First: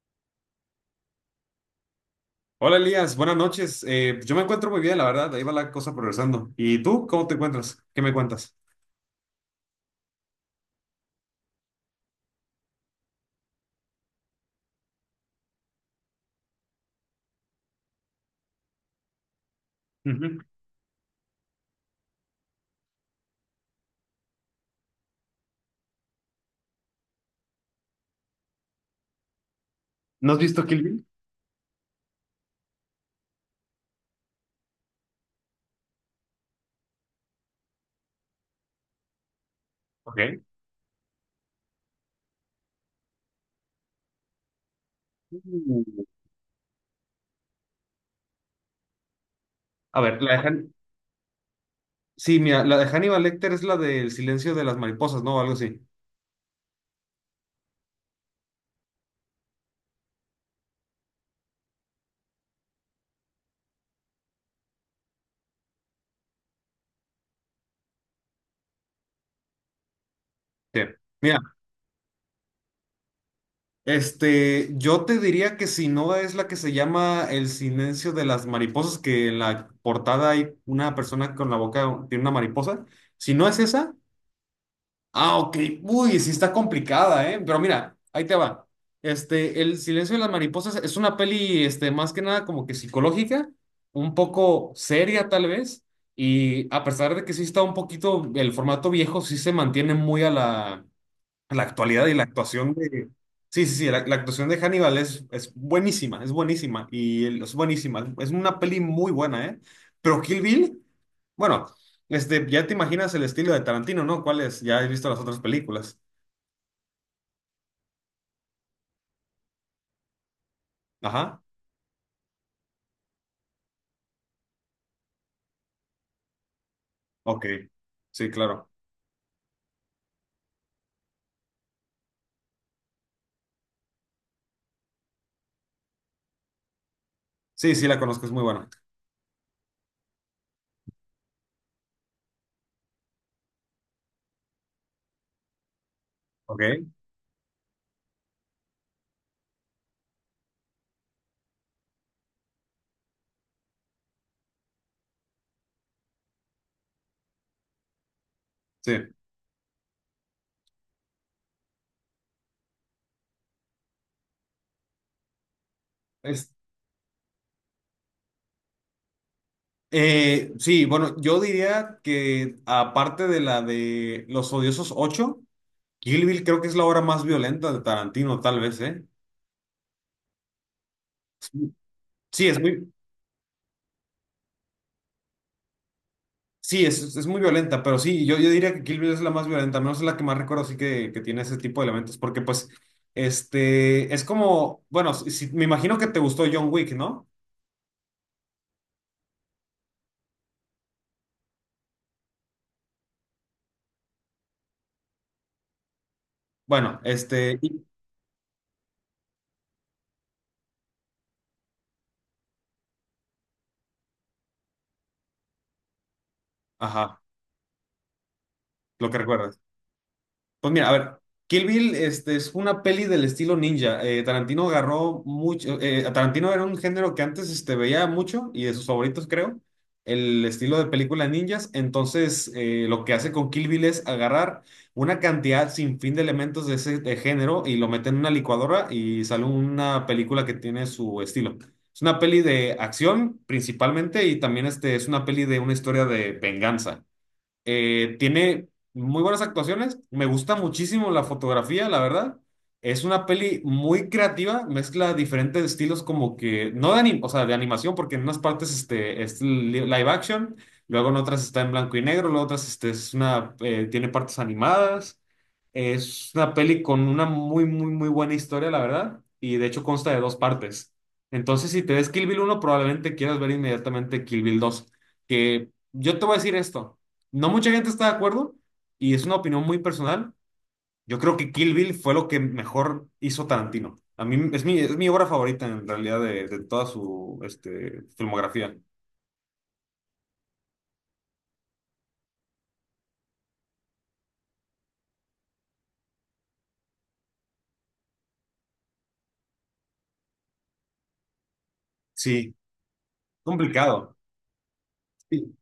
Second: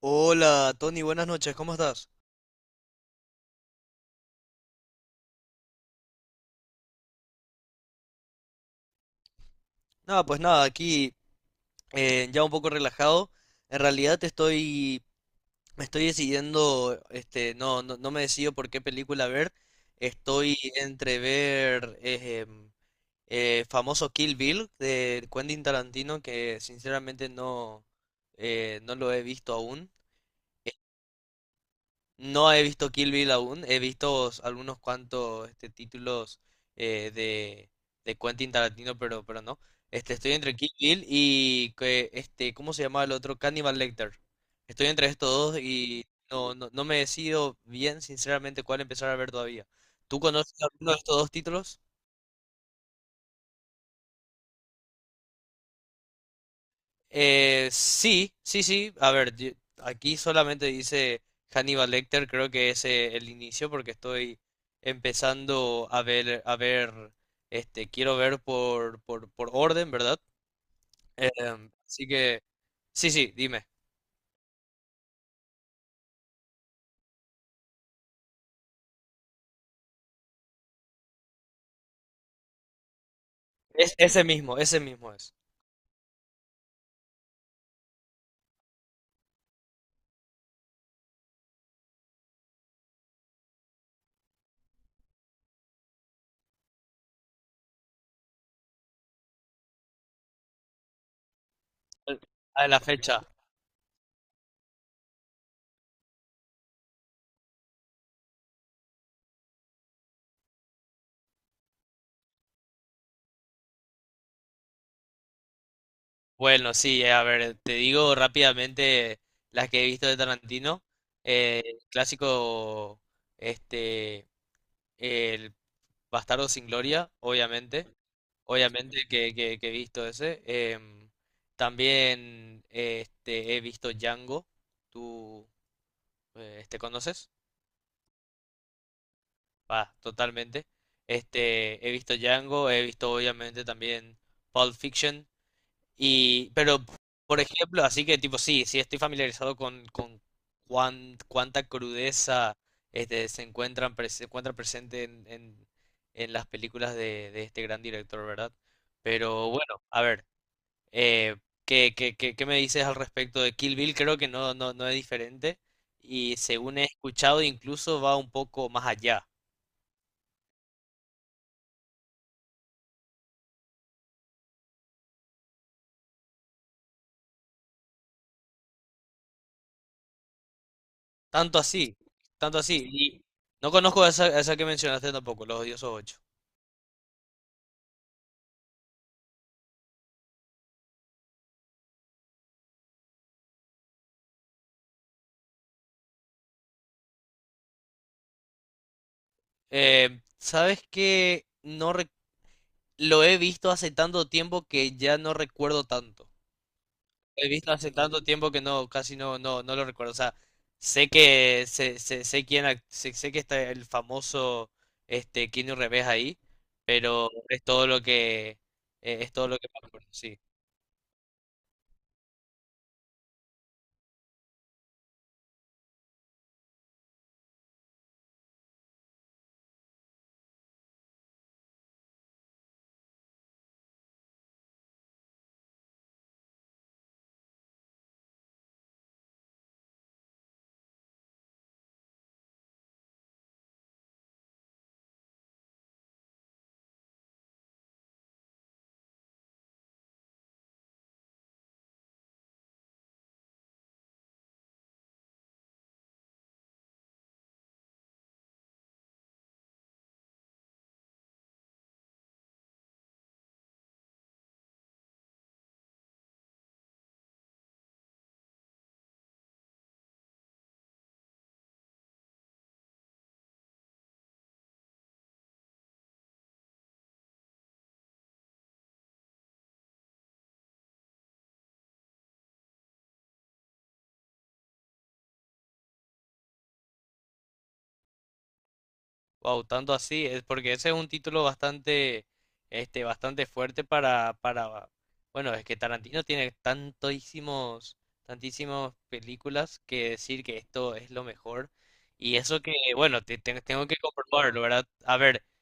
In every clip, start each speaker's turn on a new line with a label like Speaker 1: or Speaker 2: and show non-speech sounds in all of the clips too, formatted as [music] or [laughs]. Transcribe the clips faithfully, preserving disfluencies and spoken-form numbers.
Speaker 1: Hola, Tony, buenas noches, ¿cómo estás?
Speaker 2: Hola Elías, buenas noches. Eh, yo me encuentro muy bien, la verdad. Ahí va la cosa progresando. ¿Y tú cómo te encuentras? ¿Qué me cuentas?
Speaker 1: Nada, pues nada, aquí eh, ya un poco relajado. En realidad te estoy, me estoy decidiendo, este, no, no, no me decido por qué película ver.
Speaker 2: Ujú.
Speaker 1: Estoy entre ver eh, em, eh, famoso Kill Bill de Quentin Tarantino, que sinceramente no, eh, no lo he visto aún.
Speaker 2: ¿No has visto Kill Bill?
Speaker 1: No he visto Kill Bill aún, he visto s- algunos cuantos este, títulos eh, de, de Quentin Tarantino, pero, pero no. Este, estoy
Speaker 2: Ok.
Speaker 1: entre Kill Bill y que, este, ¿cómo se llama el otro? Cannibal Lecter. Estoy entre estos dos
Speaker 2: Uh,
Speaker 1: y no, no, no me decido bien, sinceramente, cuál empezar a ver todavía.
Speaker 2: A ver,
Speaker 1: ¿Tú
Speaker 2: la de
Speaker 1: conoces
Speaker 2: Han-
Speaker 1: alguno de estos dos títulos?
Speaker 2: Sí, mira, la de Hannibal Lecter es la del silencio de las mariposas, ¿no? Algo así.
Speaker 1: Eh, sí, sí, sí. A ver, yo- aquí solamente dice Hannibal Lecter, creo que es eh, el inicio porque estoy empezando a ver, a ver, este, quiero ver por, por, por orden, ¿verdad?
Speaker 2: Sí. Mira,
Speaker 1: Em, así que, sí, sí, dime.
Speaker 2: este, yo te diría que si no es la que se llama El silencio de las mariposas, que en la portada hay una persona con la boca, tiene una mariposa. Si no es esa.
Speaker 1: Es, ese mismo, ese mismo es.
Speaker 2: Ah, ok. Uy, sí está complicada, ¿eh? Pero mira, ahí te va. Este, El silencio de las mariposas es una peli, este, más que nada como que psicológica, un poco seria tal vez, y a pesar de que sí está un poquito, el formato viejo sí se mantiene muy a la, a la actualidad y
Speaker 1: El-
Speaker 2: la
Speaker 1: A
Speaker 2: actuación
Speaker 1: la
Speaker 2: de...
Speaker 1: fecha.
Speaker 2: Sí, sí, sí, la, la actuación de Hannibal es, es buenísima, es buenísima, y el- es buenísima. Es una peli muy buena, ¿eh? Pero Kill Bill... Bueno, este, ya te imaginas el estilo de Tarantino, ¿no? ¿Cuál es? Ya has visto las otras películas.
Speaker 1: Bueno, sí, eh, a ver, te digo rápidamente las que he visto de Tarantino.
Speaker 2: Ajá.
Speaker 1: Eh, el clásico, este, el Bastardo sin Gloria,
Speaker 2: Ok.
Speaker 1: obviamente.
Speaker 2: Sí, claro.
Speaker 1: Obviamente que, que- que he visto ese. Em, también eh, este, he visto Django. ¿Tú eh, este, conoces?
Speaker 2: Sí, sí, la conozco, es muy buena.
Speaker 1: Va, totalmente. Este, he visto Django, he visto obviamente también Pulp Fiction. Y,
Speaker 2: Ok.
Speaker 1: pero, por ejemplo, así que tipo, sí, sí estoy familiarizado con, con cuán- cuánta crudeza este, se encuentran, pres- se encuentra presente en, en- en las películas de, de este gran director, ¿verdad?
Speaker 2: Sí.
Speaker 1: Pero bueno, a ver, eh, ¿qué, qué- qué- qué me dices al respecto de Kill Bill? Creo que no, no, no es diferente y
Speaker 2: Es,
Speaker 1: según he escuchado incluso va un poco más allá.
Speaker 2: eh, sí, bueno, yo diría que aparte de la de Los Odiosos ocho, Kill Bill creo que es la obra más violenta de Tarantino, tal vez, ¿eh?
Speaker 1: Tanto así,
Speaker 2: Sí,
Speaker 1: tanto
Speaker 2: es
Speaker 1: así.
Speaker 2: muy,
Speaker 1: Y no conozco esa, esa que mencionaste tampoco, Los Odiosos ocho.
Speaker 2: Sí, es, es muy violenta, pero sí, yo, yo diría que Kill Bill es la más violenta, al menos es la que más recuerdo así que, que tiene ese tipo de elementos, porque pues, este, es como, bueno, si- si- me imagino que te gustó John Wick, ¿no?
Speaker 1: Eh, ¿sabes qué? No rec- Lo he visto hace tanto tiempo que ya no recuerdo tanto.
Speaker 2: Bueno,
Speaker 1: Lo he
Speaker 2: este,
Speaker 1: visto
Speaker 2: y-
Speaker 1: hace tanto tiempo que no, casi no, no, no lo recuerdo. O sea, sé que sé, sé, sé quién ac- sé, sé que está el famoso este Keanu Reeves ahí,
Speaker 2: ajá,
Speaker 1: pero es todo lo que
Speaker 2: lo que
Speaker 1: eh, es todo lo
Speaker 2: recuerdas.
Speaker 1: que me acuerdo, sí.
Speaker 2: Pues mira, a ver, Kill Bill este, es una peli del estilo ninja. Eh, Tarantino agarró mucho. eh, Tarantino era un género que antes este, veía mucho y de sus favoritos, creo. El estilo de película ninjas. Entonces, eh, lo que hace con Kill Bill es agarrar una cantidad sin fin de elementos de ese de género y lo mete en una licuadora y sale una película que tiene su estilo. Es una peli de acción principalmente y también este, es una peli de una historia de venganza. Eh, tiene muy buenas actuaciones. Me gusta muchísimo la fotografía, la verdad. Es una peli muy creativa, mezcla diferentes estilos como que, no de anim- o sea, de animación, porque en unas partes este, es li- live action, luego en otras está en blanco y negro, luego otras este, es una, eh, tiene partes animadas. Es una peli con una muy, muy, muy buena historia, la verdad, y de hecho consta de dos partes. Entonces, si te ves Kill Bill uno probablemente quieras ver inmediatamente Kill Bill dos, que yo te voy a decir esto no mucha gente está de acuerdo y es una opinión muy personal. Yo creo que Kill Bill fue lo que mejor hizo Tarantino. A mí es mi, es mi obra favorita en realidad de, de toda su este, filmografía.
Speaker 1: Wow, tanto así, es porque ese es un título bastante, este, bastante fuerte para, para, bueno, es que Tarantino tiene tantísimos, tantísimas películas que decir que esto es lo mejor. Y
Speaker 2: Sí,
Speaker 1: eso que, bueno, te, te- tengo que
Speaker 2: complicado.
Speaker 1: comprobarlo, ¿verdad? A ver,
Speaker 2: Sí.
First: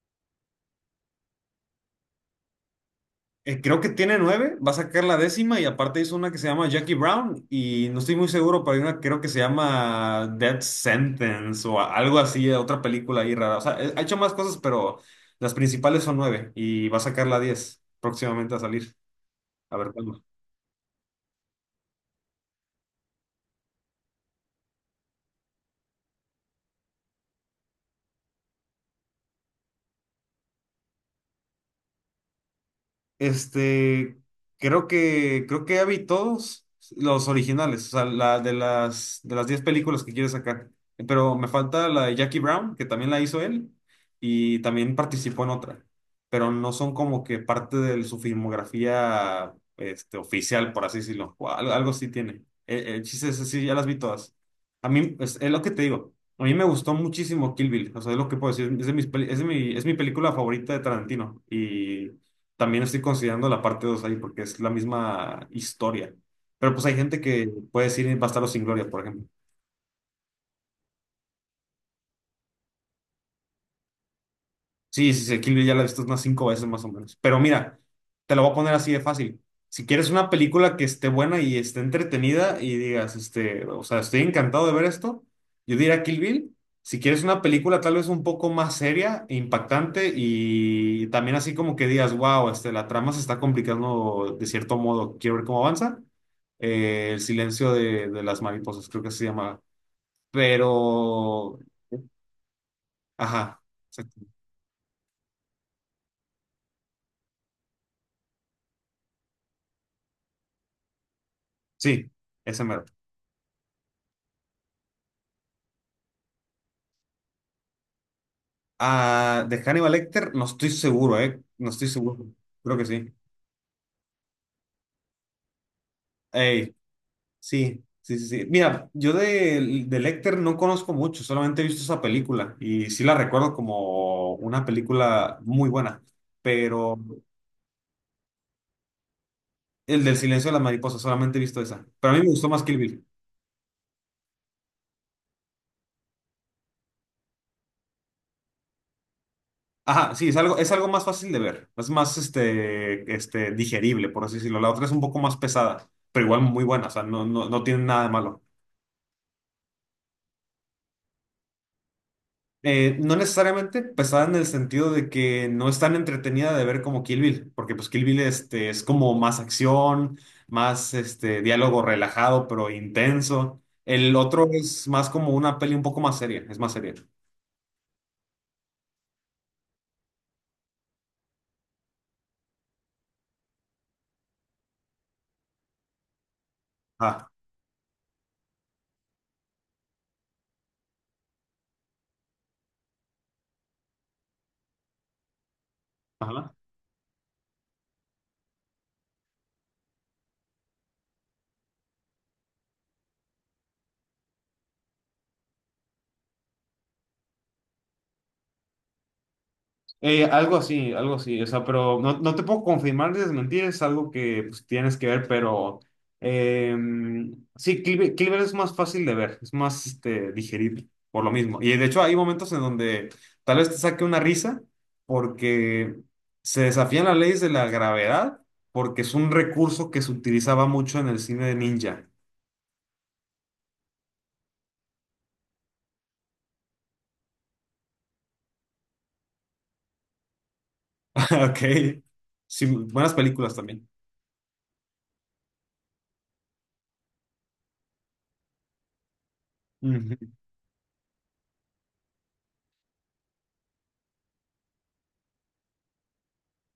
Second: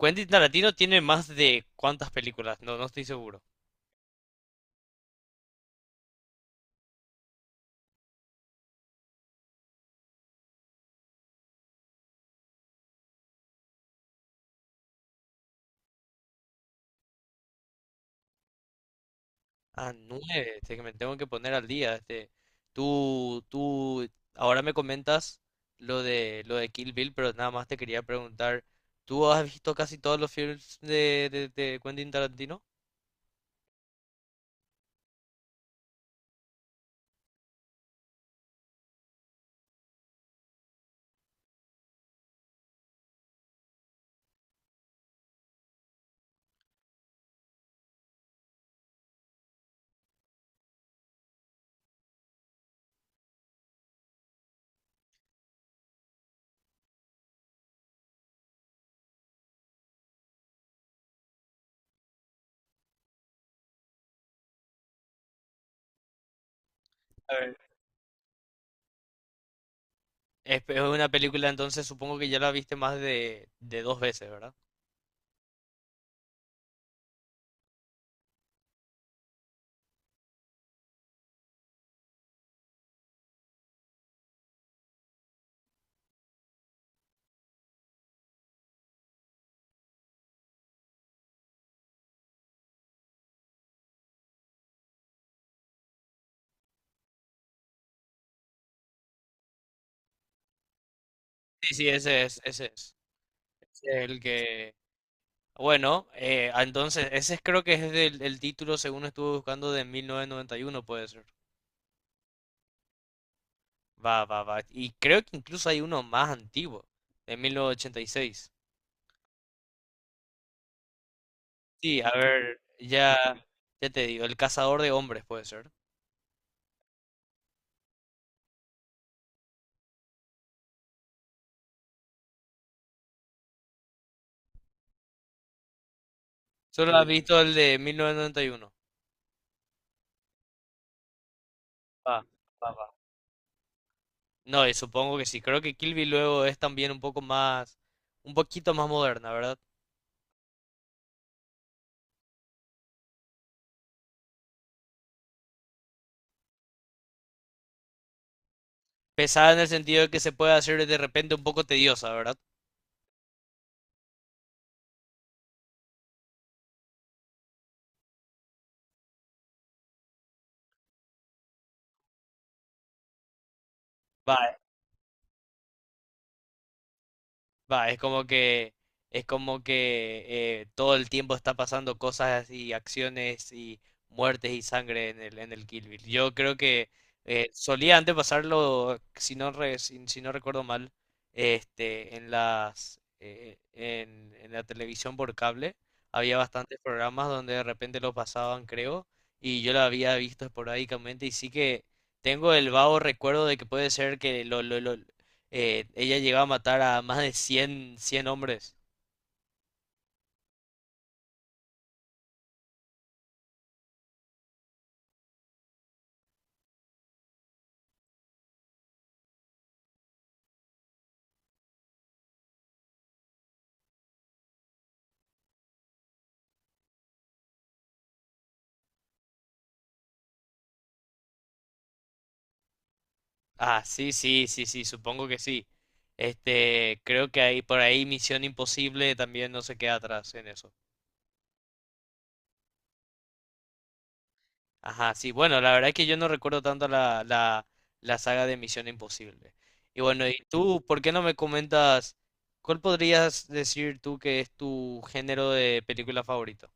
Speaker 1: Quentin Tarantino tiene más de cuántas películas, no, no estoy seguro.
Speaker 2: Eh, creo que tiene nueve, va a sacar la décima y aparte hizo una que se llama Jackie Brown y no estoy muy seguro, pero hay una que creo que se llama Death Sentence o a- algo así, otra película ahí rara. O sea, eh, ha hecho más cosas, pero las principales son nueve y va a sacar la diez próximamente a salir. A ver
Speaker 1: Ah,
Speaker 2: cuándo.
Speaker 1: nueve, este, que me tengo que poner al día. Este, tú, tú, ahora me comentas lo de lo de Kill Bill, pero nada más te quería preguntar, ¿tú has visto casi todos los films de, de, de Quentin Tarantino?
Speaker 2: Este, creo que, creo que ya vi todos los originales, o sea, la de las de las diez películas que quiere sacar. Pero me falta la de Jackie Brown, que también la hizo él, y también participó en otra. Pero no son como que parte de su filmografía, este, oficial, por así decirlo. O al- algo, sí tiene. El, el chiste es así, ya las vi todas. A mí, es, es lo que te digo. A mí me gustó muchísimo Kill Bill, o sea, es lo que puedo decir, es de mis peli- es de mi, es mi película favorita de Tarantino y también estoy considerando la parte dos ahí porque es la misma historia. Pero pues hay gente
Speaker 1: A
Speaker 2: que
Speaker 1: ver.
Speaker 2: puede decir Bastardos sin Gloria, por ejemplo.
Speaker 1: Es, es una película, entonces supongo que ya la viste más de, de dos veces, ¿verdad?
Speaker 2: Sí, sí, sí, Kill Bill ya la he visto unas cinco veces más o menos. Pero mira, te lo voy a poner así de fácil. Si quieres una película que esté buena y esté entretenida y digas, este, o sea, estoy encantado de ver esto, yo diría Kill Bill. Si quieres una película tal vez un poco más seria e impactante y también así como que digas, wow, este, la trama se está complicando de cierto modo, quiero ver cómo avanza. eh, El silencio de, de las mariposas, creo que se llama. Pero,
Speaker 1: Sí, sí, ese es, ese es.
Speaker 2: ajá,
Speaker 1: Ese es el
Speaker 2: exacto.
Speaker 1: que... Bueno, eh, ah, entonces, ese es- creo que es del, el título, según estuve buscando, de mil novecientos noventa y uno, puede ser.
Speaker 2: Sí, ese mero.
Speaker 1: Va, va, va. Y creo que incluso hay uno más antiguo, de mil novecientos ochenta y seis.
Speaker 2: Ah, de Hannibal Lecter, no estoy seguro, ¿eh? No estoy
Speaker 1: Sí, a
Speaker 2: seguro.
Speaker 1: ver,
Speaker 2: Creo que sí.
Speaker 1: ya, ya te digo, El cazador de hombres puede ser.
Speaker 2: Ey, sí, sí, sí, sí. Mira, yo de, de Lecter no conozco mucho, solamente he visto esa película y sí la recuerdo como una película muy buena,
Speaker 1: Solo
Speaker 2: pero
Speaker 1: has Sí. visto el de mil novecientos noventa y uno.
Speaker 2: el del silencio de las mariposas, solamente he visto esa. Pero a mí
Speaker 1: Va.
Speaker 2: me gustó más Kill Bill.
Speaker 1: No, y supongo que sí. Creo que Kill Bill luego es también un poco más, un poquito más moderna, ¿verdad?
Speaker 2: Ajá, sí, es algo, es algo más fácil de ver, es más este, este, digerible, por así decirlo. La otra es un poco más pesada, pero igual muy buena, o sea, no, no, no tiene nada de malo.
Speaker 1: Pesada en el sentido de que se puede hacer de repente un poco tediosa, ¿verdad?
Speaker 2: Eh, no necesariamente pesada en el sentido de que no es tan entretenida de ver como Kill Bill, porque pues Kill Bill este, es como más acción, más este, diálogo relajado pero intenso. El otro
Speaker 1: Va,
Speaker 2: es más como una peli un poco más seria, es más seria.
Speaker 1: Va, es como que es como que eh, todo el tiempo está pasando cosas y acciones y muertes y sangre en el en el Kill Bill. Yo creo que
Speaker 2: Ah,
Speaker 1: eh, solía antes pasarlo, si no re- si, si no recuerdo mal, este en las eh, en, en la televisión por cable había
Speaker 2: ajá.
Speaker 1: bastantes programas donde de repente lo pasaban, creo, y yo lo había visto esporádicamente y sí que tengo el vago recuerdo de que puede ser que lo, lo, lo- eh, ella llegó a matar a más de cien cien hombres.
Speaker 2: Eh, algo así, algo así, o sea, pero no, no te puedo confirmar ni desmentir, es algo que pues, tienes que ver, pero em, sí, Cleaver, Cleaver es más fácil de ver, es más este, digerible, por lo mismo. Y de hecho hay momentos en donde tal vez te saque una risa porque se desafían las leyes de la gravedad, porque es un recurso que se utilizaba mucho en el cine de ninja. [laughs]
Speaker 1: Ah, sí, sí, sí, sí, supongo que sí. Este, creo que ahí por ahí Misión Imposible también no se queda atrás en eso.
Speaker 2: Ok, sí, buenas películas también.
Speaker 1: Ajá, sí, bueno, la verdad es que yo no recuerdo tanto la, la, la saga de Misión Imposible. Y bueno, ¿y tú por qué no me comentas cuál podrías decir tú que es tu género de película favorito?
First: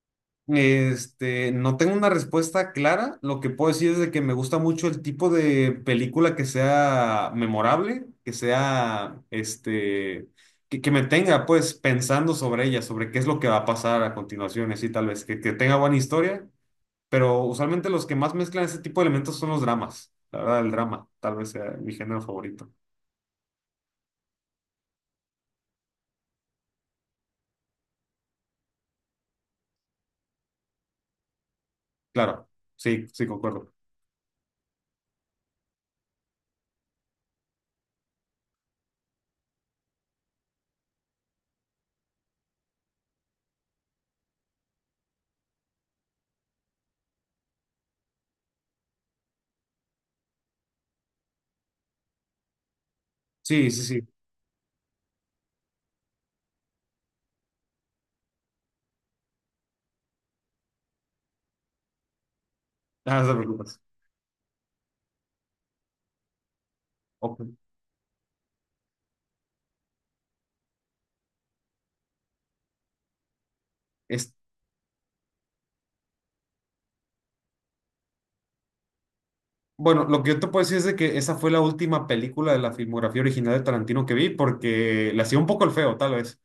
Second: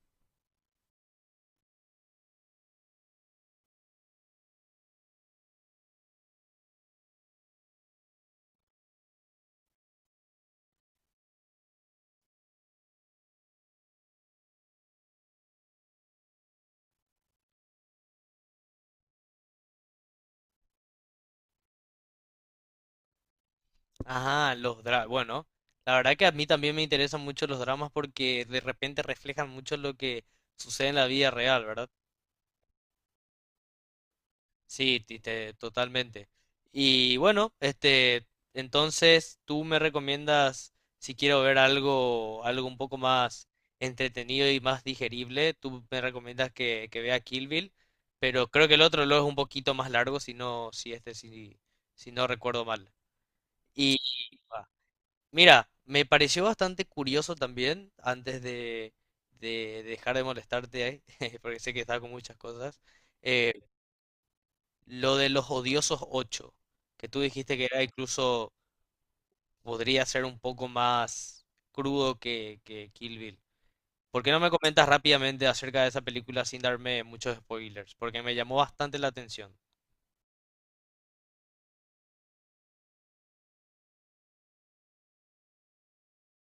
Speaker 2: Este, no tengo una respuesta clara. Lo que puedo decir es de que me gusta mucho el tipo de película que sea memorable, que sea, este, que, que me tenga pues pensando sobre ella, sobre qué es lo que va a pasar a continuación, así tal vez, que, que tenga buena historia, pero usualmente los que más mezclan ese tipo de elementos son los dramas. La verdad, el drama tal vez sea mi género favorito.
Speaker 1: Ajá, los dramas. Bueno, la verdad que a mí también me interesan mucho los dramas porque de repente reflejan mucho lo que sucede en la vida real, ¿verdad?
Speaker 2: Claro, sí, sí, concuerdo.
Speaker 1: Sí, ti- te- totalmente. Y bueno, este, entonces tú me recomiendas si quiero ver algo, algo un poco más entretenido y más digerible, tú me recomiendas que, que vea Kill Bill, pero creo que el otro lo es un poquito más largo, si no, si este, si, si no recuerdo mal.
Speaker 2: Sí, sí,
Speaker 1: Y
Speaker 2: sí.
Speaker 1: Mira, me pareció bastante curioso también, antes de, de dejar de molestarte, eh, [laughs] porque sé que estaba con muchas cosas,
Speaker 2: Ah, no te
Speaker 1: eh,
Speaker 2: preocupes.
Speaker 1: lo de los odiosos ocho, que tú
Speaker 2: Ok.
Speaker 1: dijiste que era incluso, podría ser un poco más crudo que, que Kill Bill. ¿Por qué
Speaker 2: Es-
Speaker 1: no me comentas rápidamente acerca de esa película sin darme muchos spoilers? Porque me llamó bastante la atención.
Speaker 2: Bueno, lo que yo te puedo decir es de que esa fue la última película de la filmografía original de Tarantino que vi porque le hacía un poco el feo, tal vez.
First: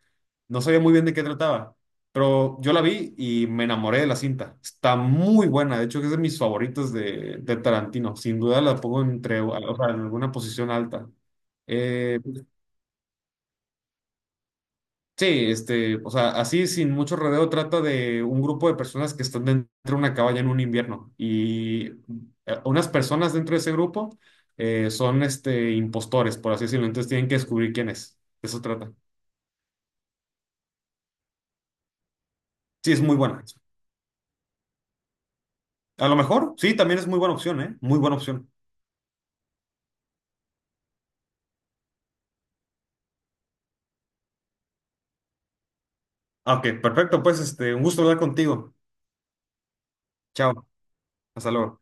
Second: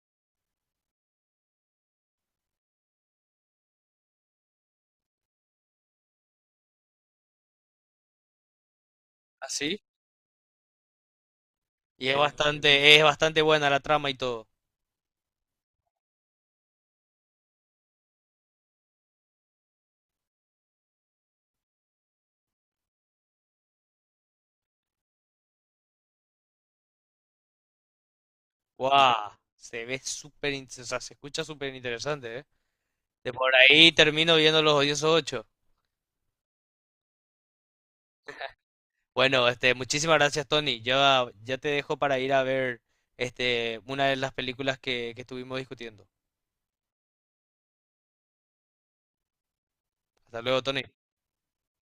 Speaker 2: No sabía muy bien de qué trataba, pero yo la vi y me enamoré de la cinta. Está muy buena, de hecho es de mis favoritos de, de Tarantino. Sin duda la pongo entre, o
Speaker 1: ¿Así?
Speaker 2: sea, en alguna posición alta.
Speaker 1: Y es
Speaker 2: Eh,
Speaker 1: Eh, bastante, es bastante buena la trama y todo.
Speaker 2: Sí, este, o sea, así sin mucho rodeo trata de un grupo de personas que están dentro de una cabaña en un invierno y eh, unas personas dentro de ese grupo eh, son este, impostores, por así decirlo, entonces tienen que descubrir quién es. De eso trata.
Speaker 1: ¡Guau! Se ve súper, in- o sea, se escucha súper interesante, ¿eh?
Speaker 2: Sí, es muy
Speaker 1: De
Speaker 2: buena.
Speaker 1: por ahí termino viendo los odiosos ocho.
Speaker 2: A lo mejor, sí, también es muy buena opción, ¿eh? Muy buena opción.
Speaker 1: Bueno, este, muchísimas gracias, Tony. Ya, ya te dejo para ir a ver este, una de las películas que, que estuvimos discutiendo.
Speaker 2: Ah, ok, perfecto, pues este, un gusto hablar contigo.
Speaker 1: Hasta
Speaker 2: Chao,
Speaker 1: luego, Tony.
Speaker 2: hasta luego.